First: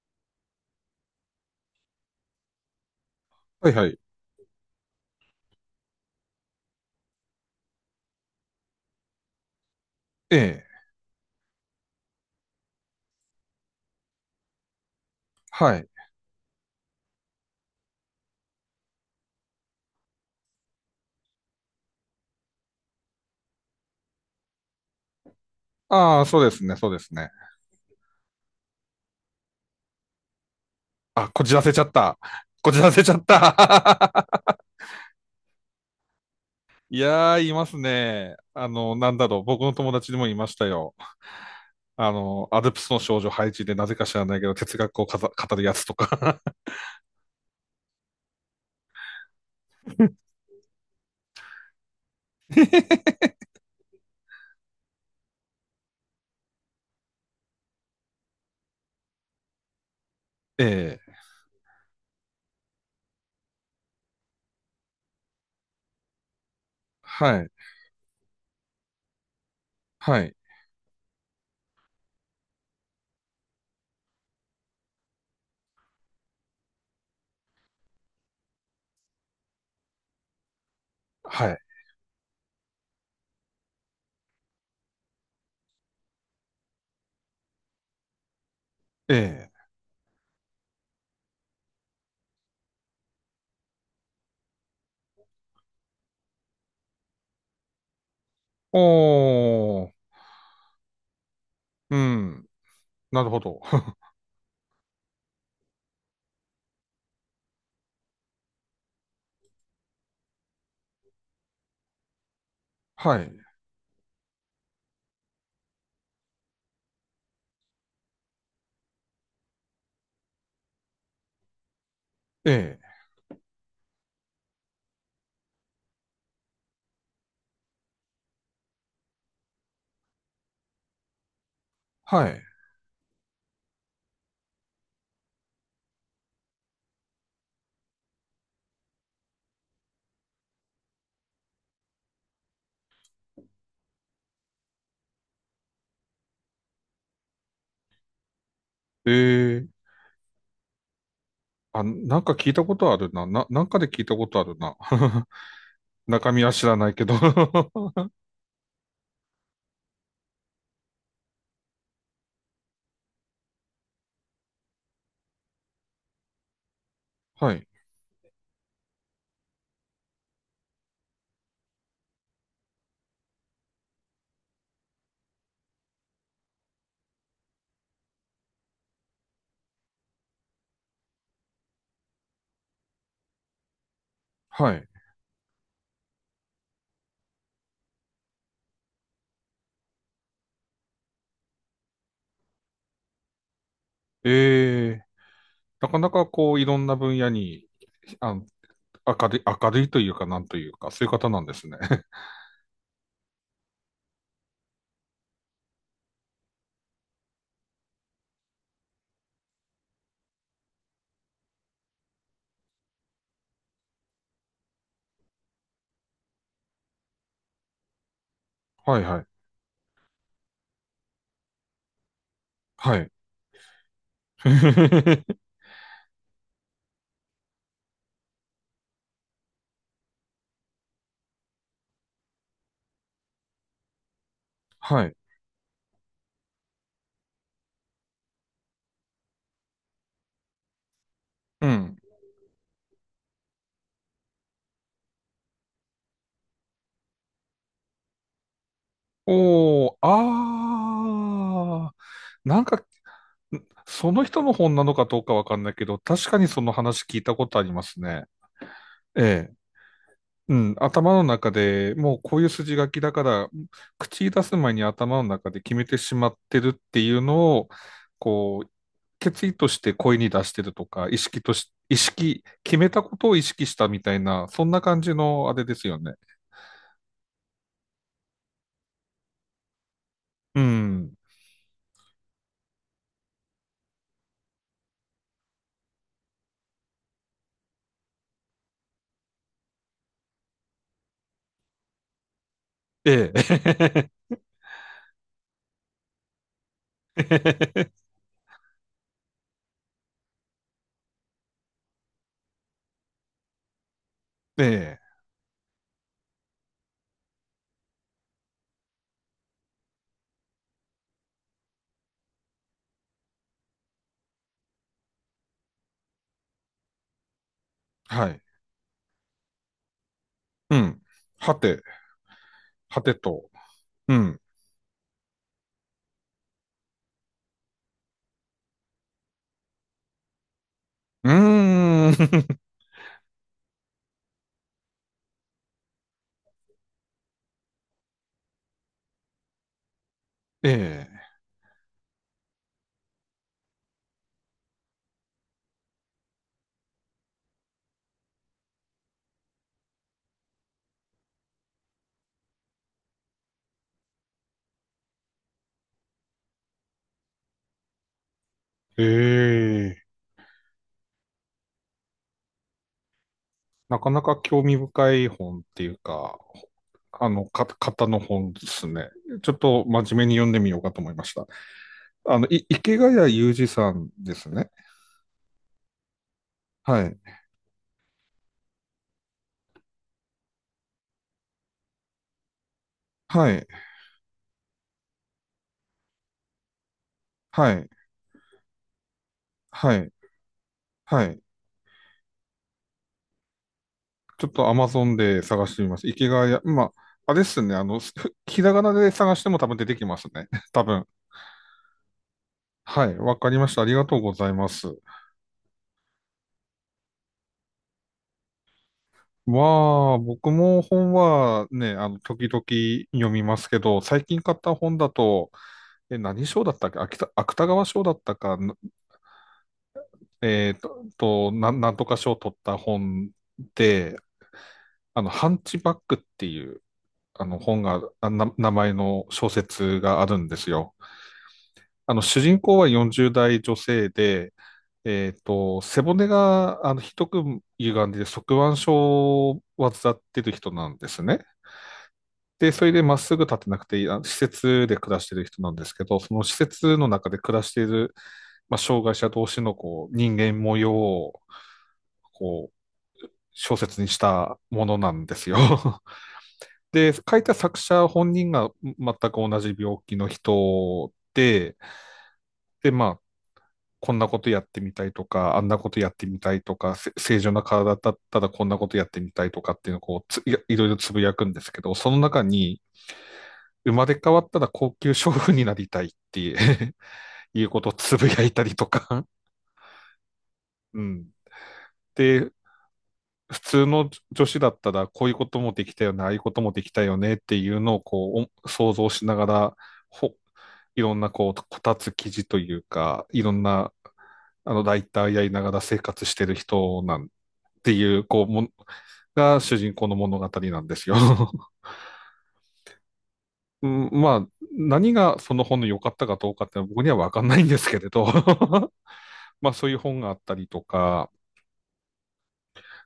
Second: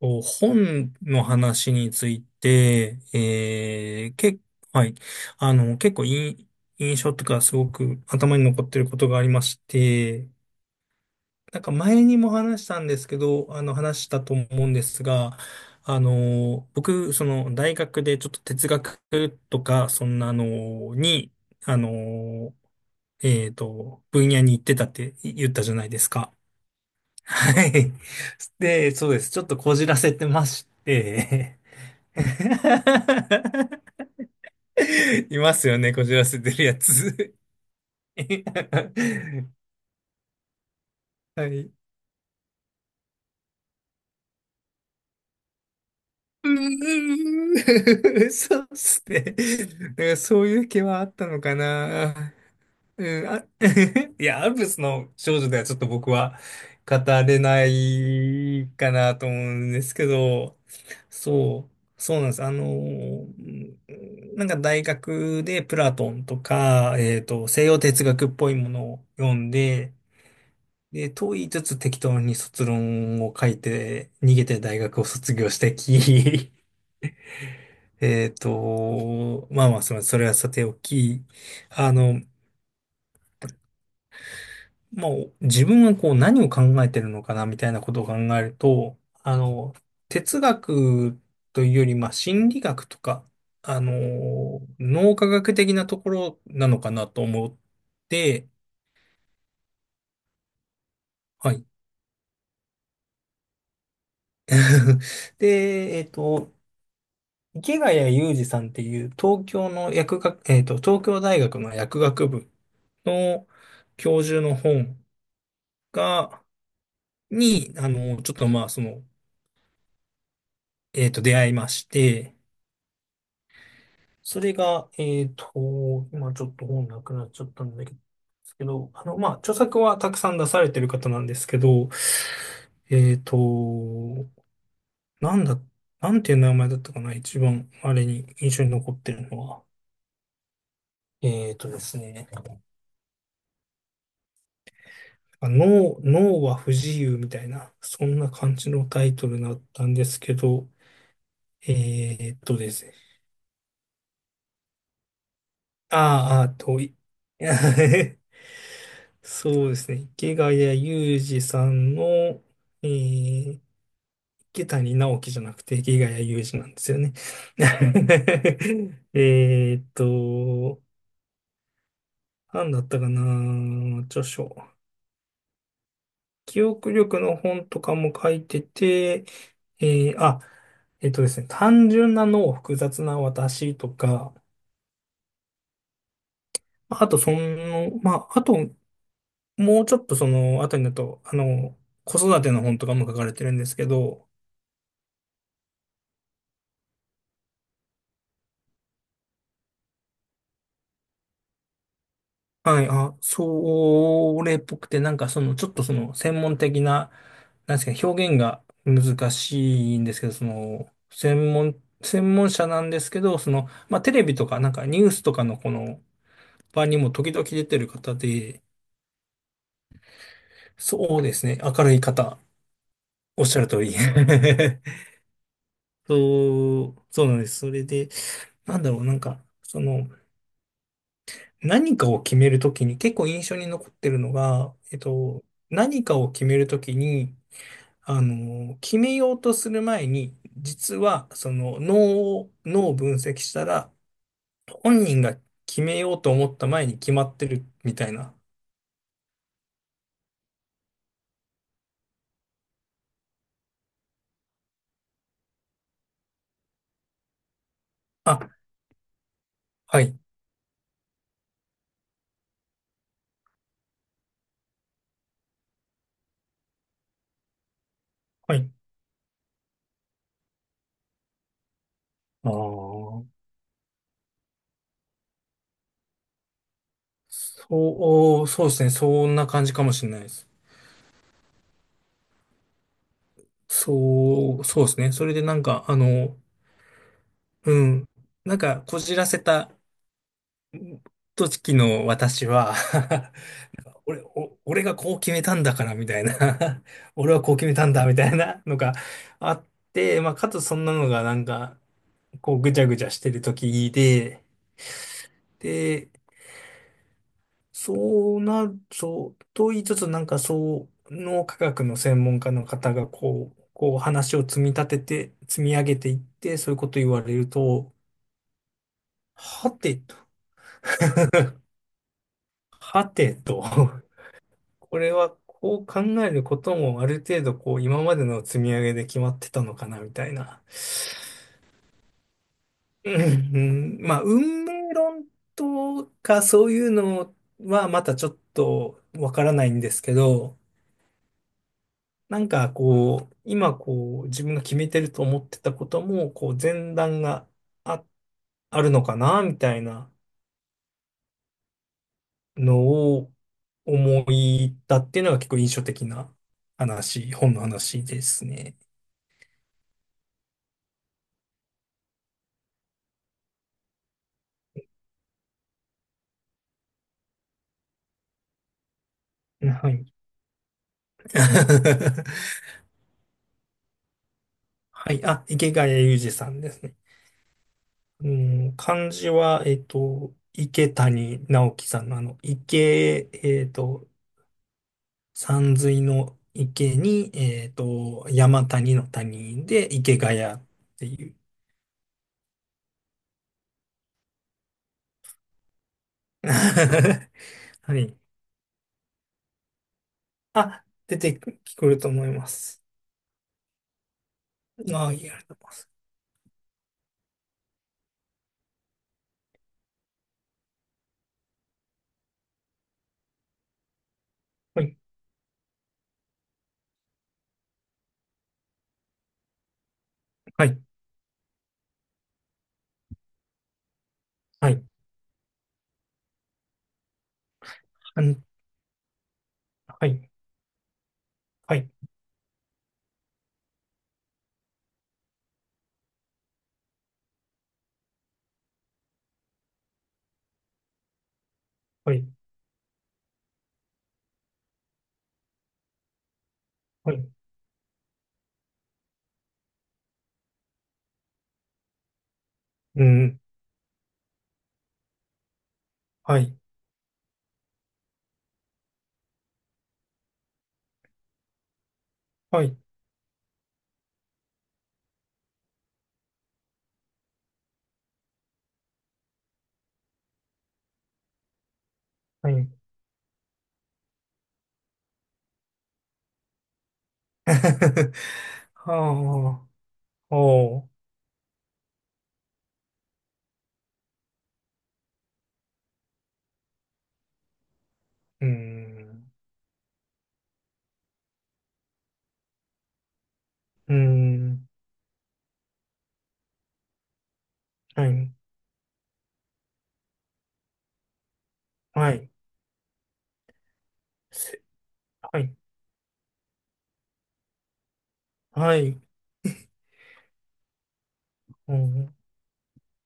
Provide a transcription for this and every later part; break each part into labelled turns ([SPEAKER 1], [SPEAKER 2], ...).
[SPEAKER 1] と、本の話について、
[SPEAKER 2] はいはい。
[SPEAKER 1] はい。結構いい印象とかすごく頭に残ってることがありまして、
[SPEAKER 2] ええ。
[SPEAKER 1] なんか前にも話したんですけど、話したと思うんですが、
[SPEAKER 2] はい。
[SPEAKER 1] 僕、大学でちょっと哲学とか、そんなのに、あの、分野に行ってたって言ったじゃないです
[SPEAKER 2] ああ、
[SPEAKER 1] か。
[SPEAKER 2] そうですね、そうですね。
[SPEAKER 1] はい。で、そうです。ちょっとこじらせてまし
[SPEAKER 2] あ、こじ
[SPEAKER 1] て、
[SPEAKER 2] らせちゃった。こじらせちゃった。
[SPEAKER 1] いますよね、こじらせてるや
[SPEAKER 2] いや
[SPEAKER 1] つ。
[SPEAKER 2] ー、いますね。なんだろう。僕の友達にもいましたよ。
[SPEAKER 1] はい。
[SPEAKER 2] アルプスの少女配置でなぜか知らないけど、哲学を語るやつとか。
[SPEAKER 1] そうっすね。なんか そういう気はあったのかな。うん、いや、アルプスの少女ではちょっと僕は語れないかなと思うんですけど、
[SPEAKER 2] ええ。
[SPEAKER 1] そう、そうなんです。うん、なんか大学でプラトンとか、
[SPEAKER 2] はい。
[SPEAKER 1] 西洋哲学っぽいものを読んで、
[SPEAKER 2] はい。
[SPEAKER 1] で、問いつつ適当に卒論を書いて、逃げて大学を卒業してき、まあまあ、それはさておき、
[SPEAKER 2] はい。
[SPEAKER 1] あの、まあ、自分はこう何を考えてるのかなみたいなことを考えると、
[SPEAKER 2] ええ。
[SPEAKER 1] 哲学というより、まあ、心理学とか、あの、脳科学的なところなのかなと思って、
[SPEAKER 2] おー。
[SPEAKER 1] はい。
[SPEAKER 2] うん。なるほど。
[SPEAKER 1] で、池谷裕二さんっていう東京の薬学、東京大学の薬学部
[SPEAKER 2] はい。
[SPEAKER 1] の教授の本が、に、ちょっとまあ、出会いまして、
[SPEAKER 2] ええ。
[SPEAKER 1] それが、今ちょっと本なくなっちゃったんだけど、まあ、著作はたくさん出されてる方なんですけど、
[SPEAKER 2] はい。
[SPEAKER 1] えっと、なんだ、なんていう名前だったかな、一番、あれに印象に残ってるのは。えっとですね、脳は不自由みたいな、そんな感じのタイトルだっ
[SPEAKER 2] ええ。
[SPEAKER 1] たんですけど、
[SPEAKER 2] あ、なん
[SPEAKER 1] え
[SPEAKER 2] か
[SPEAKER 1] っ
[SPEAKER 2] 聞い
[SPEAKER 1] と
[SPEAKER 2] た
[SPEAKER 1] で
[SPEAKER 2] こ
[SPEAKER 1] す
[SPEAKER 2] と
[SPEAKER 1] ね
[SPEAKER 2] あるな。なんかで聞いたことあるな。中身は知ら
[SPEAKER 1] 遠
[SPEAKER 2] ない
[SPEAKER 1] い。
[SPEAKER 2] けど。
[SPEAKER 1] そうですね。池谷裕二さんの、えー、池谷直樹じゃなくて池谷裕二なんですよね。
[SPEAKER 2] はい。
[SPEAKER 1] えーっと、何だったかな、著書。記憶力の本とかも書いてて、えーあ、えっとですね、単純な脳、複雑な私とか、
[SPEAKER 2] はい。
[SPEAKER 1] まああとその、まあ、あともうちょっとその後になると、子育ての本とかも書かれてるんですけど、
[SPEAKER 2] えー、なかなかこう、いろんな分野に、あの、明るい、明るいというか、なんというか、そういう方なんですね。
[SPEAKER 1] はい、それっぽくて、なんかその、ちょっとその、専門的な、なんですかね、表現が難しいんですけど、専門者なんですけど、まあ、テレビとか、なんかニュースとかのこの場にも時々出てる方で、
[SPEAKER 2] はいはい。
[SPEAKER 1] そうですね、明るい方、
[SPEAKER 2] はい。
[SPEAKER 1] おっしゃる通り。そう、そうなんです。それで、なんだろう、なんか、何かを決めるときに結構印象に残ってるのが、
[SPEAKER 2] はい。
[SPEAKER 1] 何かを決めるときに、決めようとする前に、実はそ
[SPEAKER 2] う
[SPEAKER 1] の脳
[SPEAKER 2] ん。
[SPEAKER 1] を、脳を分析したら、本人が決めようと思った前に決まってるみたいな。
[SPEAKER 2] おー、あー、なんかその人の本なのかどうかわかんないけど、確かにその話聞いたことありますね。
[SPEAKER 1] あ、
[SPEAKER 2] ええ。
[SPEAKER 1] はい、
[SPEAKER 2] うん、頭の中でもうこういう筋書きだから、口に出す前に頭の中で決めてしまってるっていうのを、
[SPEAKER 1] は
[SPEAKER 2] こう、
[SPEAKER 1] い。
[SPEAKER 2] 決意として声に出してるとか、意識、
[SPEAKER 1] ああ、
[SPEAKER 2] 決めたこ
[SPEAKER 1] そ
[SPEAKER 2] とを意識したみたいな、そんな感じのあれですよね。
[SPEAKER 1] う、そうですね。そんな感じかもしれないです。
[SPEAKER 2] うん。
[SPEAKER 1] そう、そうですね。それでなんか、うん。なんか、こじらせた時の私は
[SPEAKER 2] え え。
[SPEAKER 1] 俺がこう決めたんだから、みたいな 俺はこう決めたんだ、みたいなのがあって、まあ、かつそんなのがなんか、こうぐちゃぐちゃしてる時で、
[SPEAKER 2] ええ。
[SPEAKER 1] で、そうなる、そう、と言いつつなんかその科学の専門家の方がこう話を積み立てて、積み上げていって、そういうこと言われると、
[SPEAKER 2] はい。
[SPEAKER 1] はてと、
[SPEAKER 2] うん。はて、は
[SPEAKER 1] は
[SPEAKER 2] て
[SPEAKER 1] て
[SPEAKER 2] と。
[SPEAKER 1] と
[SPEAKER 2] うん。
[SPEAKER 1] これはこう考えることもある程度こう今までの積み上げで決まってたのかなみたいな。
[SPEAKER 2] うーん。
[SPEAKER 1] うん、まあ運命論とかそういうのはまたちょっとわからないんですけど、
[SPEAKER 2] ええ、
[SPEAKER 1] なんかこう今こう自分が決めてると思ってたこともこう前段があ、あるのかなみたいなのを思いたっていうのが結構印象的な話、本の話ですね。
[SPEAKER 2] ええ、なかなか興味深い本っていうか、あの、型の本ですね。ちょっと
[SPEAKER 1] はい。
[SPEAKER 2] 真面目に読んでみようかと思いました。あの、池谷裕二さんですね。
[SPEAKER 1] はい。あ、池谷裕二さんですね。
[SPEAKER 2] はい。
[SPEAKER 1] うん、漢字は、池谷直樹さんのあの、池、
[SPEAKER 2] は
[SPEAKER 1] え
[SPEAKER 2] い。
[SPEAKER 1] っと、山水の池に、
[SPEAKER 2] はい。
[SPEAKER 1] 山谷の谷で
[SPEAKER 2] はい。
[SPEAKER 1] 池谷って
[SPEAKER 2] は
[SPEAKER 1] いう。
[SPEAKER 2] い。ちょっと Amazon で探してみます。池谷、まあ、あれですね。
[SPEAKER 1] はい。
[SPEAKER 2] ひらがなで探しても多分出てきますね。多
[SPEAKER 1] あ、
[SPEAKER 2] 分。
[SPEAKER 1] 出てくると思います。
[SPEAKER 2] はい。わかりました。ありがとうございます。
[SPEAKER 1] あ、ありがとうございます。
[SPEAKER 2] まあ、僕も本はね、時々読みますけど、最近買った
[SPEAKER 1] は
[SPEAKER 2] 本
[SPEAKER 1] い。
[SPEAKER 2] だと、え、何賞だったっけ、秋田芥川賞だったか、
[SPEAKER 1] は
[SPEAKER 2] えっ
[SPEAKER 1] い。
[SPEAKER 2] と、なんとか賞を取った本で、
[SPEAKER 1] はい。
[SPEAKER 2] ハンチバックっていう、あの、本が、
[SPEAKER 1] あ
[SPEAKER 2] あ
[SPEAKER 1] ん
[SPEAKER 2] な、名前の小説
[SPEAKER 1] は
[SPEAKER 2] があ
[SPEAKER 1] い。
[SPEAKER 2] るんですよ。
[SPEAKER 1] はい。
[SPEAKER 2] あの、主人公は40代女性で、えっと、背骨が、あの、ひどく歪んで、側弯症を患ってる人なんですね。
[SPEAKER 1] はい。
[SPEAKER 2] で、それでまっすぐ立てなくていい、あの施設で暮らしてる人なんですけど、その施設の
[SPEAKER 1] は
[SPEAKER 2] 中
[SPEAKER 1] い。
[SPEAKER 2] で暮らしている、まあ、障害者同士のこう人間模様をこう
[SPEAKER 1] うん。
[SPEAKER 2] 小説にしたものなんですよ。
[SPEAKER 1] はい。
[SPEAKER 2] で、書いた作者本人が全く同じ病気の人で、
[SPEAKER 1] はい。
[SPEAKER 2] で、まあ、こんなことやってみたいとか、あんなことやってみたいとか、正常な体だったらこんなことやってみたいとかっていうのをこうやいろいろつぶやくんですけど、その中
[SPEAKER 1] はい。
[SPEAKER 2] に、生まれ変わったら高級娼婦になりたいっていう いうことを つぶやいたりとか。
[SPEAKER 1] はあ。お ー
[SPEAKER 2] うん。で、普通の女子だったらこういうこともできたよね、ああいうこともできたよねっていうのを
[SPEAKER 1] う
[SPEAKER 2] こ
[SPEAKER 1] ー
[SPEAKER 2] う想像し
[SPEAKER 1] ん。
[SPEAKER 2] ながら、ほいろんなこう、こたつ記事というか、いろんな
[SPEAKER 1] うーん。
[SPEAKER 2] あのライターやりながら生活してる人なんて
[SPEAKER 1] は
[SPEAKER 2] いう、
[SPEAKER 1] い。
[SPEAKER 2] こう、もが主人公の物語なんですよ。
[SPEAKER 1] はい。
[SPEAKER 2] うんまあ、
[SPEAKER 1] せ
[SPEAKER 2] 何が
[SPEAKER 1] は
[SPEAKER 2] そ
[SPEAKER 1] い。
[SPEAKER 2] の本の良かったかどうかって僕には分かんないんですけれど。
[SPEAKER 1] はい。
[SPEAKER 2] まあそういう本があったりとか、
[SPEAKER 1] うん。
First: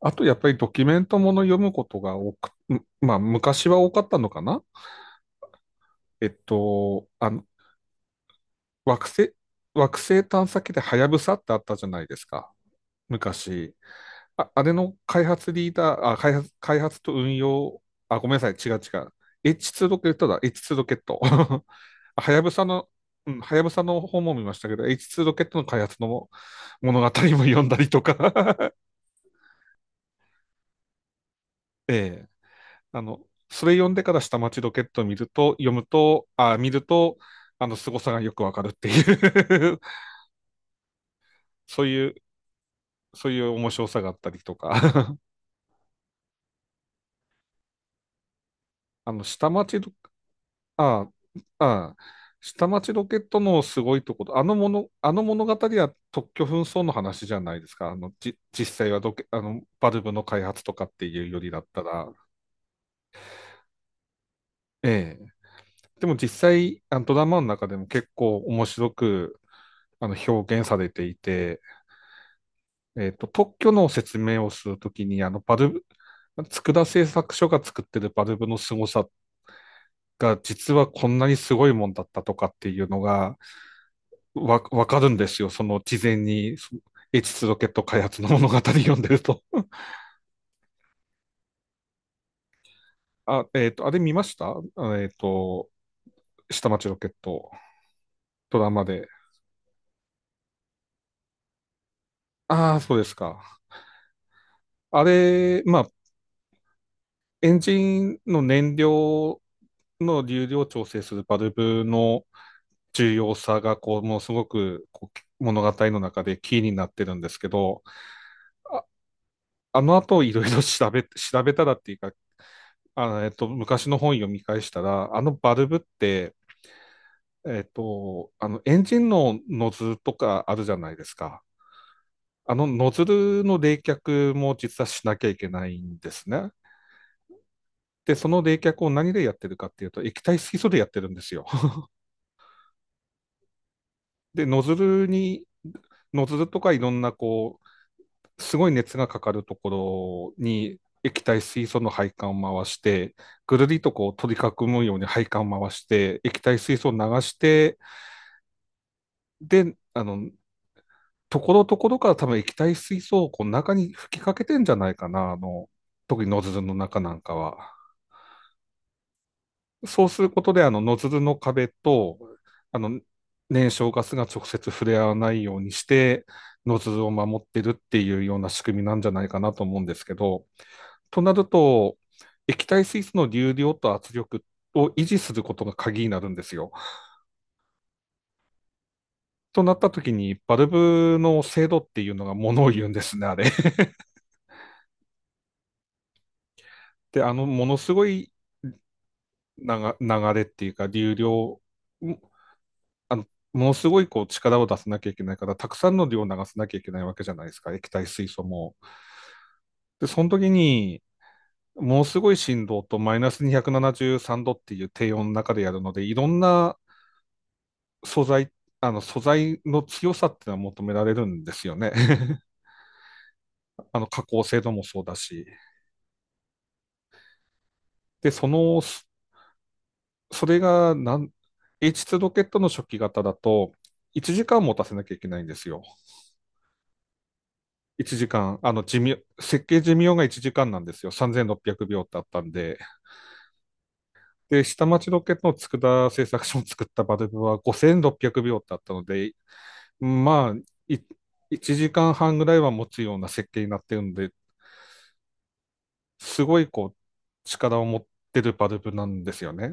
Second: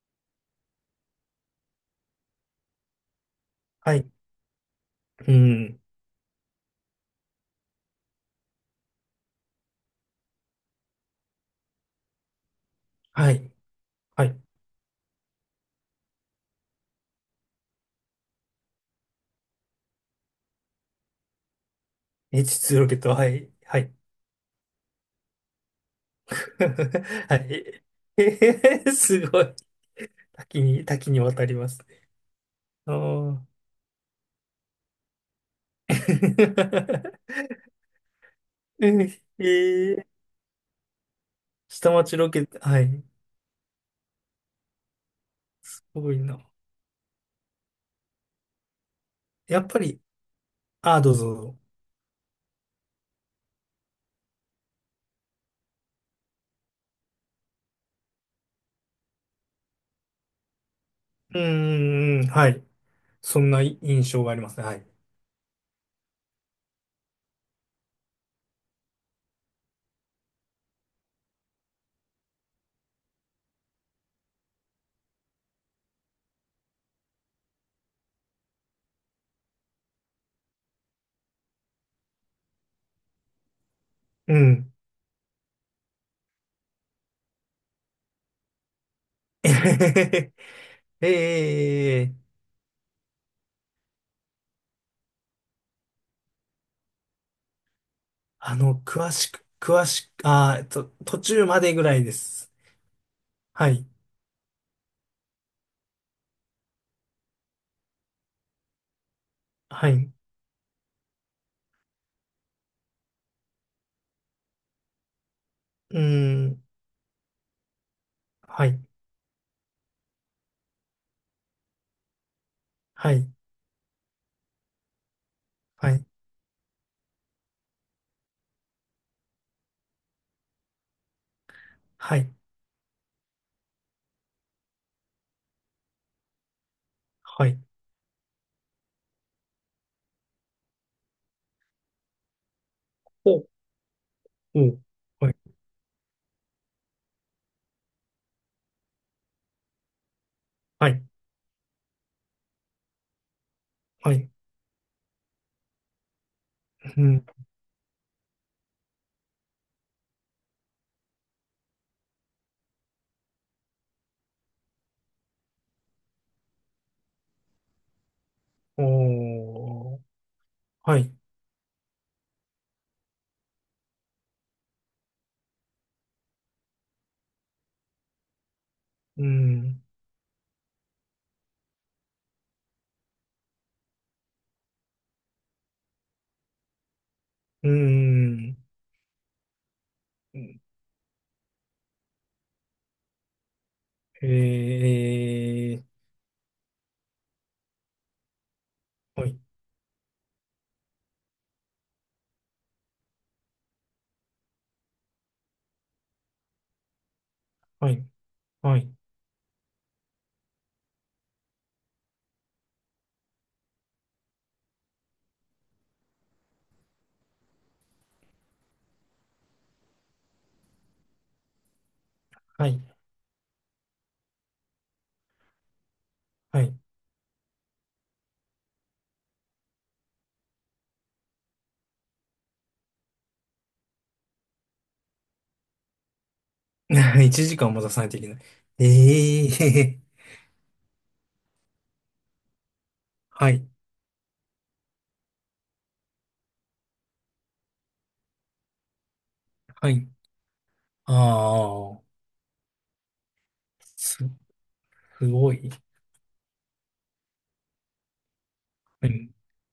[SPEAKER 2] あとやっぱりドキュメントもの読むことが多く、んまあ昔は多
[SPEAKER 1] は
[SPEAKER 2] かっ
[SPEAKER 1] い。
[SPEAKER 2] たのかな。
[SPEAKER 1] うん。
[SPEAKER 2] えっと、惑星、惑星探査機でハヤブサってあったじゃないですか、
[SPEAKER 1] はい。
[SPEAKER 2] 昔。
[SPEAKER 1] はい。
[SPEAKER 2] あれの開発リーダー、あ、開発、開発と運用、あ、ごめんなさい、違う違う。H2 ロケットだ、H2 ロケット。はやぶさ
[SPEAKER 1] H2 ロ
[SPEAKER 2] の、
[SPEAKER 1] ケット。は
[SPEAKER 2] うん、
[SPEAKER 1] い。
[SPEAKER 2] はやぶ
[SPEAKER 1] は
[SPEAKER 2] さ
[SPEAKER 1] い。
[SPEAKER 2] の本も見ましたけど、H2 ロケットの開発の 物語も
[SPEAKER 1] は
[SPEAKER 2] 読んだ
[SPEAKER 1] い。
[SPEAKER 2] りとか。
[SPEAKER 1] えへへすごい。多岐に、多岐にわたりますね。
[SPEAKER 2] ええ、
[SPEAKER 1] あ
[SPEAKER 2] あの、
[SPEAKER 1] あ。
[SPEAKER 2] それ読んでから下町ロケットを見ると、あの、凄さがよくわかるって いう。
[SPEAKER 1] ええー、
[SPEAKER 2] そう
[SPEAKER 1] 下
[SPEAKER 2] いう、
[SPEAKER 1] 町ロケット。はい。
[SPEAKER 2] そういう面白さがあったりとか。
[SPEAKER 1] すごいな。
[SPEAKER 2] あの、下
[SPEAKER 1] やっぱ
[SPEAKER 2] 町ロ、
[SPEAKER 1] り、ああ、
[SPEAKER 2] あ、
[SPEAKER 1] どうぞ。
[SPEAKER 2] あ、下町ロケットのすごいところ、あのもの、あの物語は特許紛争の話じゃないですか。実際はロケ、あの、バルブの開発とかっていうよ
[SPEAKER 1] う
[SPEAKER 2] りだったら、
[SPEAKER 1] ーん。はい。そんな印象がありますね。はい。
[SPEAKER 2] ええ。でも実際、あのドラマの中でも結構面白く、あの、表現されていて、えっと、特許の説明をするときに、あの、バルブ、佃製作所が作ってるバルブの凄さが、実はこんなにすごいもんだったとかっていうのが、
[SPEAKER 1] うん。
[SPEAKER 2] わかるんですよ。その事前に、 H2 ロケット開発の物語読んでると。
[SPEAKER 1] えへへへ
[SPEAKER 2] あ、えっと、あれ見ましたあえっと、下町ロケット、ドラマで。
[SPEAKER 1] 詳しく、詳しく、途中までぐらいです。
[SPEAKER 2] ああ、そうですか。
[SPEAKER 1] はい、
[SPEAKER 2] あれ、まあ、エンジンの燃料
[SPEAKER 1] はい、う
[SPEAKER 2] の流量を調整するバルブの重要さが、こう、もうすごく、こう、物語
[SPEAKER 1] ー
[SPEAKER 2] の中でキー
[SPEAKER 1] ん、
[SPEAKER 2] になってるんですけど、
[SPEAKER 1] はい、
[SPEAKER 2] あ、あの後いろいろ調べたらっていうか、
[SPEAKER 1] は
[SPEAKER 2] え
[SPEAKER 1] い、
[SPEAKER 2] っと、昔の本読み返したら、あのバルブっ
[SPEAKER 1] はい、
[SPEAKER 2] て、えっと、あの、エンジンのノズルとかあるじゃないですか。
[SPEAKER 1] はい、
[SPEAKER 2] あのノズルの冷却も実はしなきゃいけないんですね。
[SPEAKER 1] はい、
[SPEAKER 2] で、その冷却を何でやってるかっていうと、液体水素でやってるんですよ。
[SPEAKER 1] お、
[SPEAKER 2] で、
[SPEAKER 1] お、はい、
[SPEAKER 2] ノズルとかいろんなこすごい熱がかかるところに
[SPEAKER 1] はい、
[SPEAKER 2] 液体水素の配管を回して、ぐるりとこ
[SPEAKER 1] は
[SPEAKER 2] う
[SPEAKER 1] い、
[SPEAKER 2] 取り囲むように配管を回して、液体水素を流
[SPEAKER 1] うん、
[SPEAKER 2] して、で、あの、ところどころから多分液体水素をこう中に吹きかけてんじゃないかな、あの、特にノズルの中なんかは。
[SPEAKER 1] おー、
[SPEAKER 2] そうすることで、あの、ノ
[SPEAKER 1] は
[SPEAKER 2] ズ
[SPEAKER 1] い、
[SPEAKER 2] ルの壁と、あの、燃焼ガスが直接触れ合わないようにして、ノズルを守ってるっていうような仕組みなんじゃな
[SPEAKER 1] う
[SPEAKER 2] いかなと思う
[SPEAKER 1] ん、
[SPEAKER 2] んですけど、となると、液体水素の流量と圧力を維持することが鍵になるんですよ。
[SPEAKER 1] うん、
[SPEAKER 2] となった時に、バルブの精度っていうのがものを言うんですね、あれ。
[SPEAKER 1] えー、
[SPEAKER 2] で、あの、ものすごい
[SPEAKER 1] はい、
[SPEAKER 2] 流流れっていうか、流量、あのものすごいこう力を出さなきゃいけないから、たくさんの量を流さなきゃいけないわけじゃないですか、液
[SPEAKER 1] は
[SPEAKER 2] 体
[SPEAKER 1] い、
[SPEAKER 2] 水素も。
[SPEAKER 1] はい、
[SPEAKER 2] で、その時に、ものすごい振動とマイナス273度っていう低温の中でやるので、いろんな素材、あの素材の強さっていうのは求められるんですよね。
[SPEAKER 1] はい、
[SPEAKER 2] あの加工精度もそうだし。
[SPEAKER 1] はい。
[SPEAKER 2] で、それがなん、 H2 ロケットの初期型だと、1時間持たせなきゃいけないんですよ。
[SPEAKER 1] 1時間も出さない
[SPEAKER 2] 1
[SPEAKER 1] といけな
[SPEAKER 2] 時
[SPEAKER 1] い。
[SPEAKER 2] 間、あの寿命、
[SPEAKER 1] え
[SPEAKER 2] 設計寿
[SPEAKER 1] え
[SPEAKER 2] 命が
[SPEAKER 1] ー、
[SPEAKER 2] 1時間なんですよ。3600秒っぴゃくびょうってあったんで。
[SPEAKER 1] はい、
[SPEAKER 2] で、下町ロケットの佃製作所を作ったバルブは5600秒っぴゃくびょうってあったので、
[SPEAKER 1] はい。
[SPEAKER 2] まあ、い
[SPEAKER 1] あ
[SPEAKER 2] 1時
[SPEAKER 1] あ、
[SPEAKER 2] 間半ぐらいは持つような設計になってるん
[SPEAKER 1] す、
[SPEAKER 2] で、
[SPEAKER 1] すごい。
[SPEAKER 2] すごいこう、力を持ってるバルブな
[SPEAKER 1] は
[SPEAKER 2] んで
[SPEAKER 1] い、
[SPEAKER 2] すよね。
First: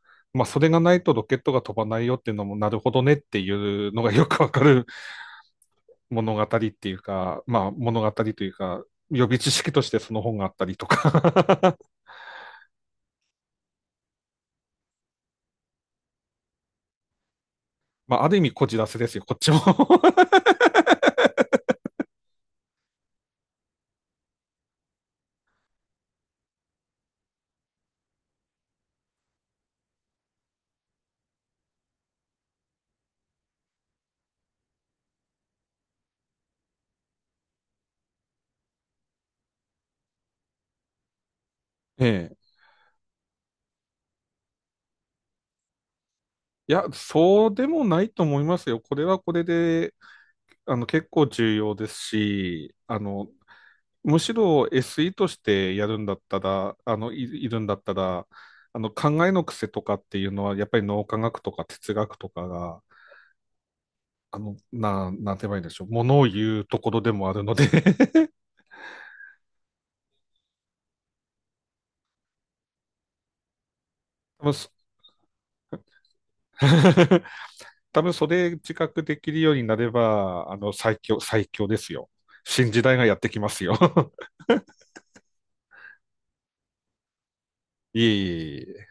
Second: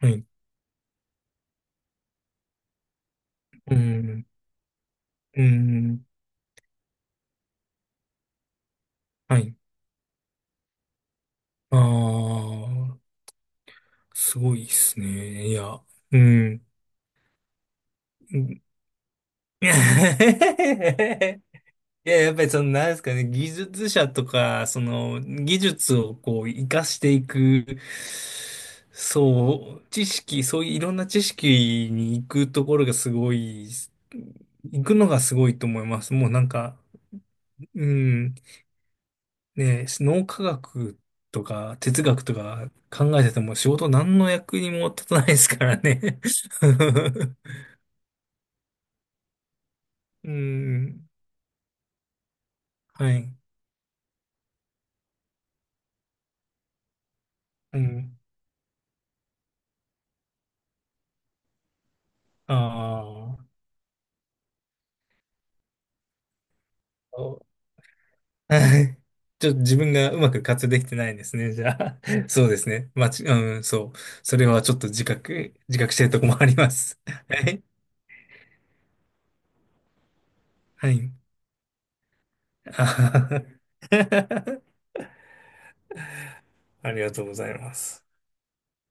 [SPEAKER 1] はい、
[SPEAKER 2] まあ、それがないとロケットが飛ばないよっていうのも、なるほどねって
[SPEAKER 1] う
[SPEAKER 2] いうのがよ
[SPEAKER 1] ん、
[SPEAKER 2] くわかる
[SPEAKER 1] うん、
[SPEAKER 2] 物語っていうか、まあ、物語というか、予備
[SPEAKER 1] は
[SPEAKER 2] 知
[SPEAKER 1] い。
[SPEAKER 2] 識としてその本があったりとか。
[SPEAKER 1] ああ、すごいっすね。いや、うん。
[SPEAKER 2] まあ、ある
[SPEAKER 1] う
[SPEAKER 2] 意味
[SPEAKER 1] ん
[SPEAKER 2] こ じらせですよ、こっちも。
[SPEAKER 1] い や、やっぱりなんですかね、技術者とか、その、技術をこう、活かしていく、そう、知識、そういういろんな知識に行くところがすごい、行くのがすごいと思います。もうなんか、うん。ね、脳科学とか哲
[SPEAKER 2] え
[SPEAKER 1] 学と
[SPEAKER 2] え。
[SPEAKER 1] か考えてても仕事何の役にも立たないですからね。
[SPEAKER 2] いや、そうでもないと思いますよ。これはこれで、
[SPEAKER 1] う
[SPEAKER 2] あの、
[SPEAKER 1] ん。
[SPEAKER 2] 結構重要ですし、あ
[SPEAKER 1] は
[SPEAKER 2] の、
[SPEAKER 1] い。
[SPEAKER 2] むしろ SE としてやるんだったら、いるんだ
[SPEAKER 1] う
[SPEAKER 2] った
[SPEAKER 1] ん。
[SPEAKER 2] ら、あの、考えの癖とかっていうのは、やっぱり脳科学とか哲学とかが、
[SPEAKER 1] ああ。
[SPEAKER 2] あの、なんて言えばいいんでしょう。ものを言うところで もある
[SPEAKER 1] そ
[SPEAKER 2] ので。
[SPEAKER 1] うはい。ちょっと自分がうまく活用できてないんですね。じゃあ。そうですね。うん、そう。そ
[SPEAKER 2] 多
[SPEAKER 1] れ
[SPEAKER 2] 分
[SPEAKER 1] は
[SPEAKER 2] そ、
[SPEAKER 1] ちょっと自覚してるとこもあります。はい。
[SPEAKER 2] 多分それ自覚できるようになれば、あの、
[SPEAKER 1] は
[SPEAKER 2] 最
[SPEAKER 1] い。
[SPEAKER 2] 強、最強ですよ。新 時
[SPEAKER 1] あ
[SPEAKER 2] 代が
[SPEAKER 1] は
[SPEAKER 2] やってきますよ。
[SPEAKER 1] は ありがとうございま
[SPEAKER 2] い
[SPEAKER 1] す。
[SPEAKER 2] えいえいえ。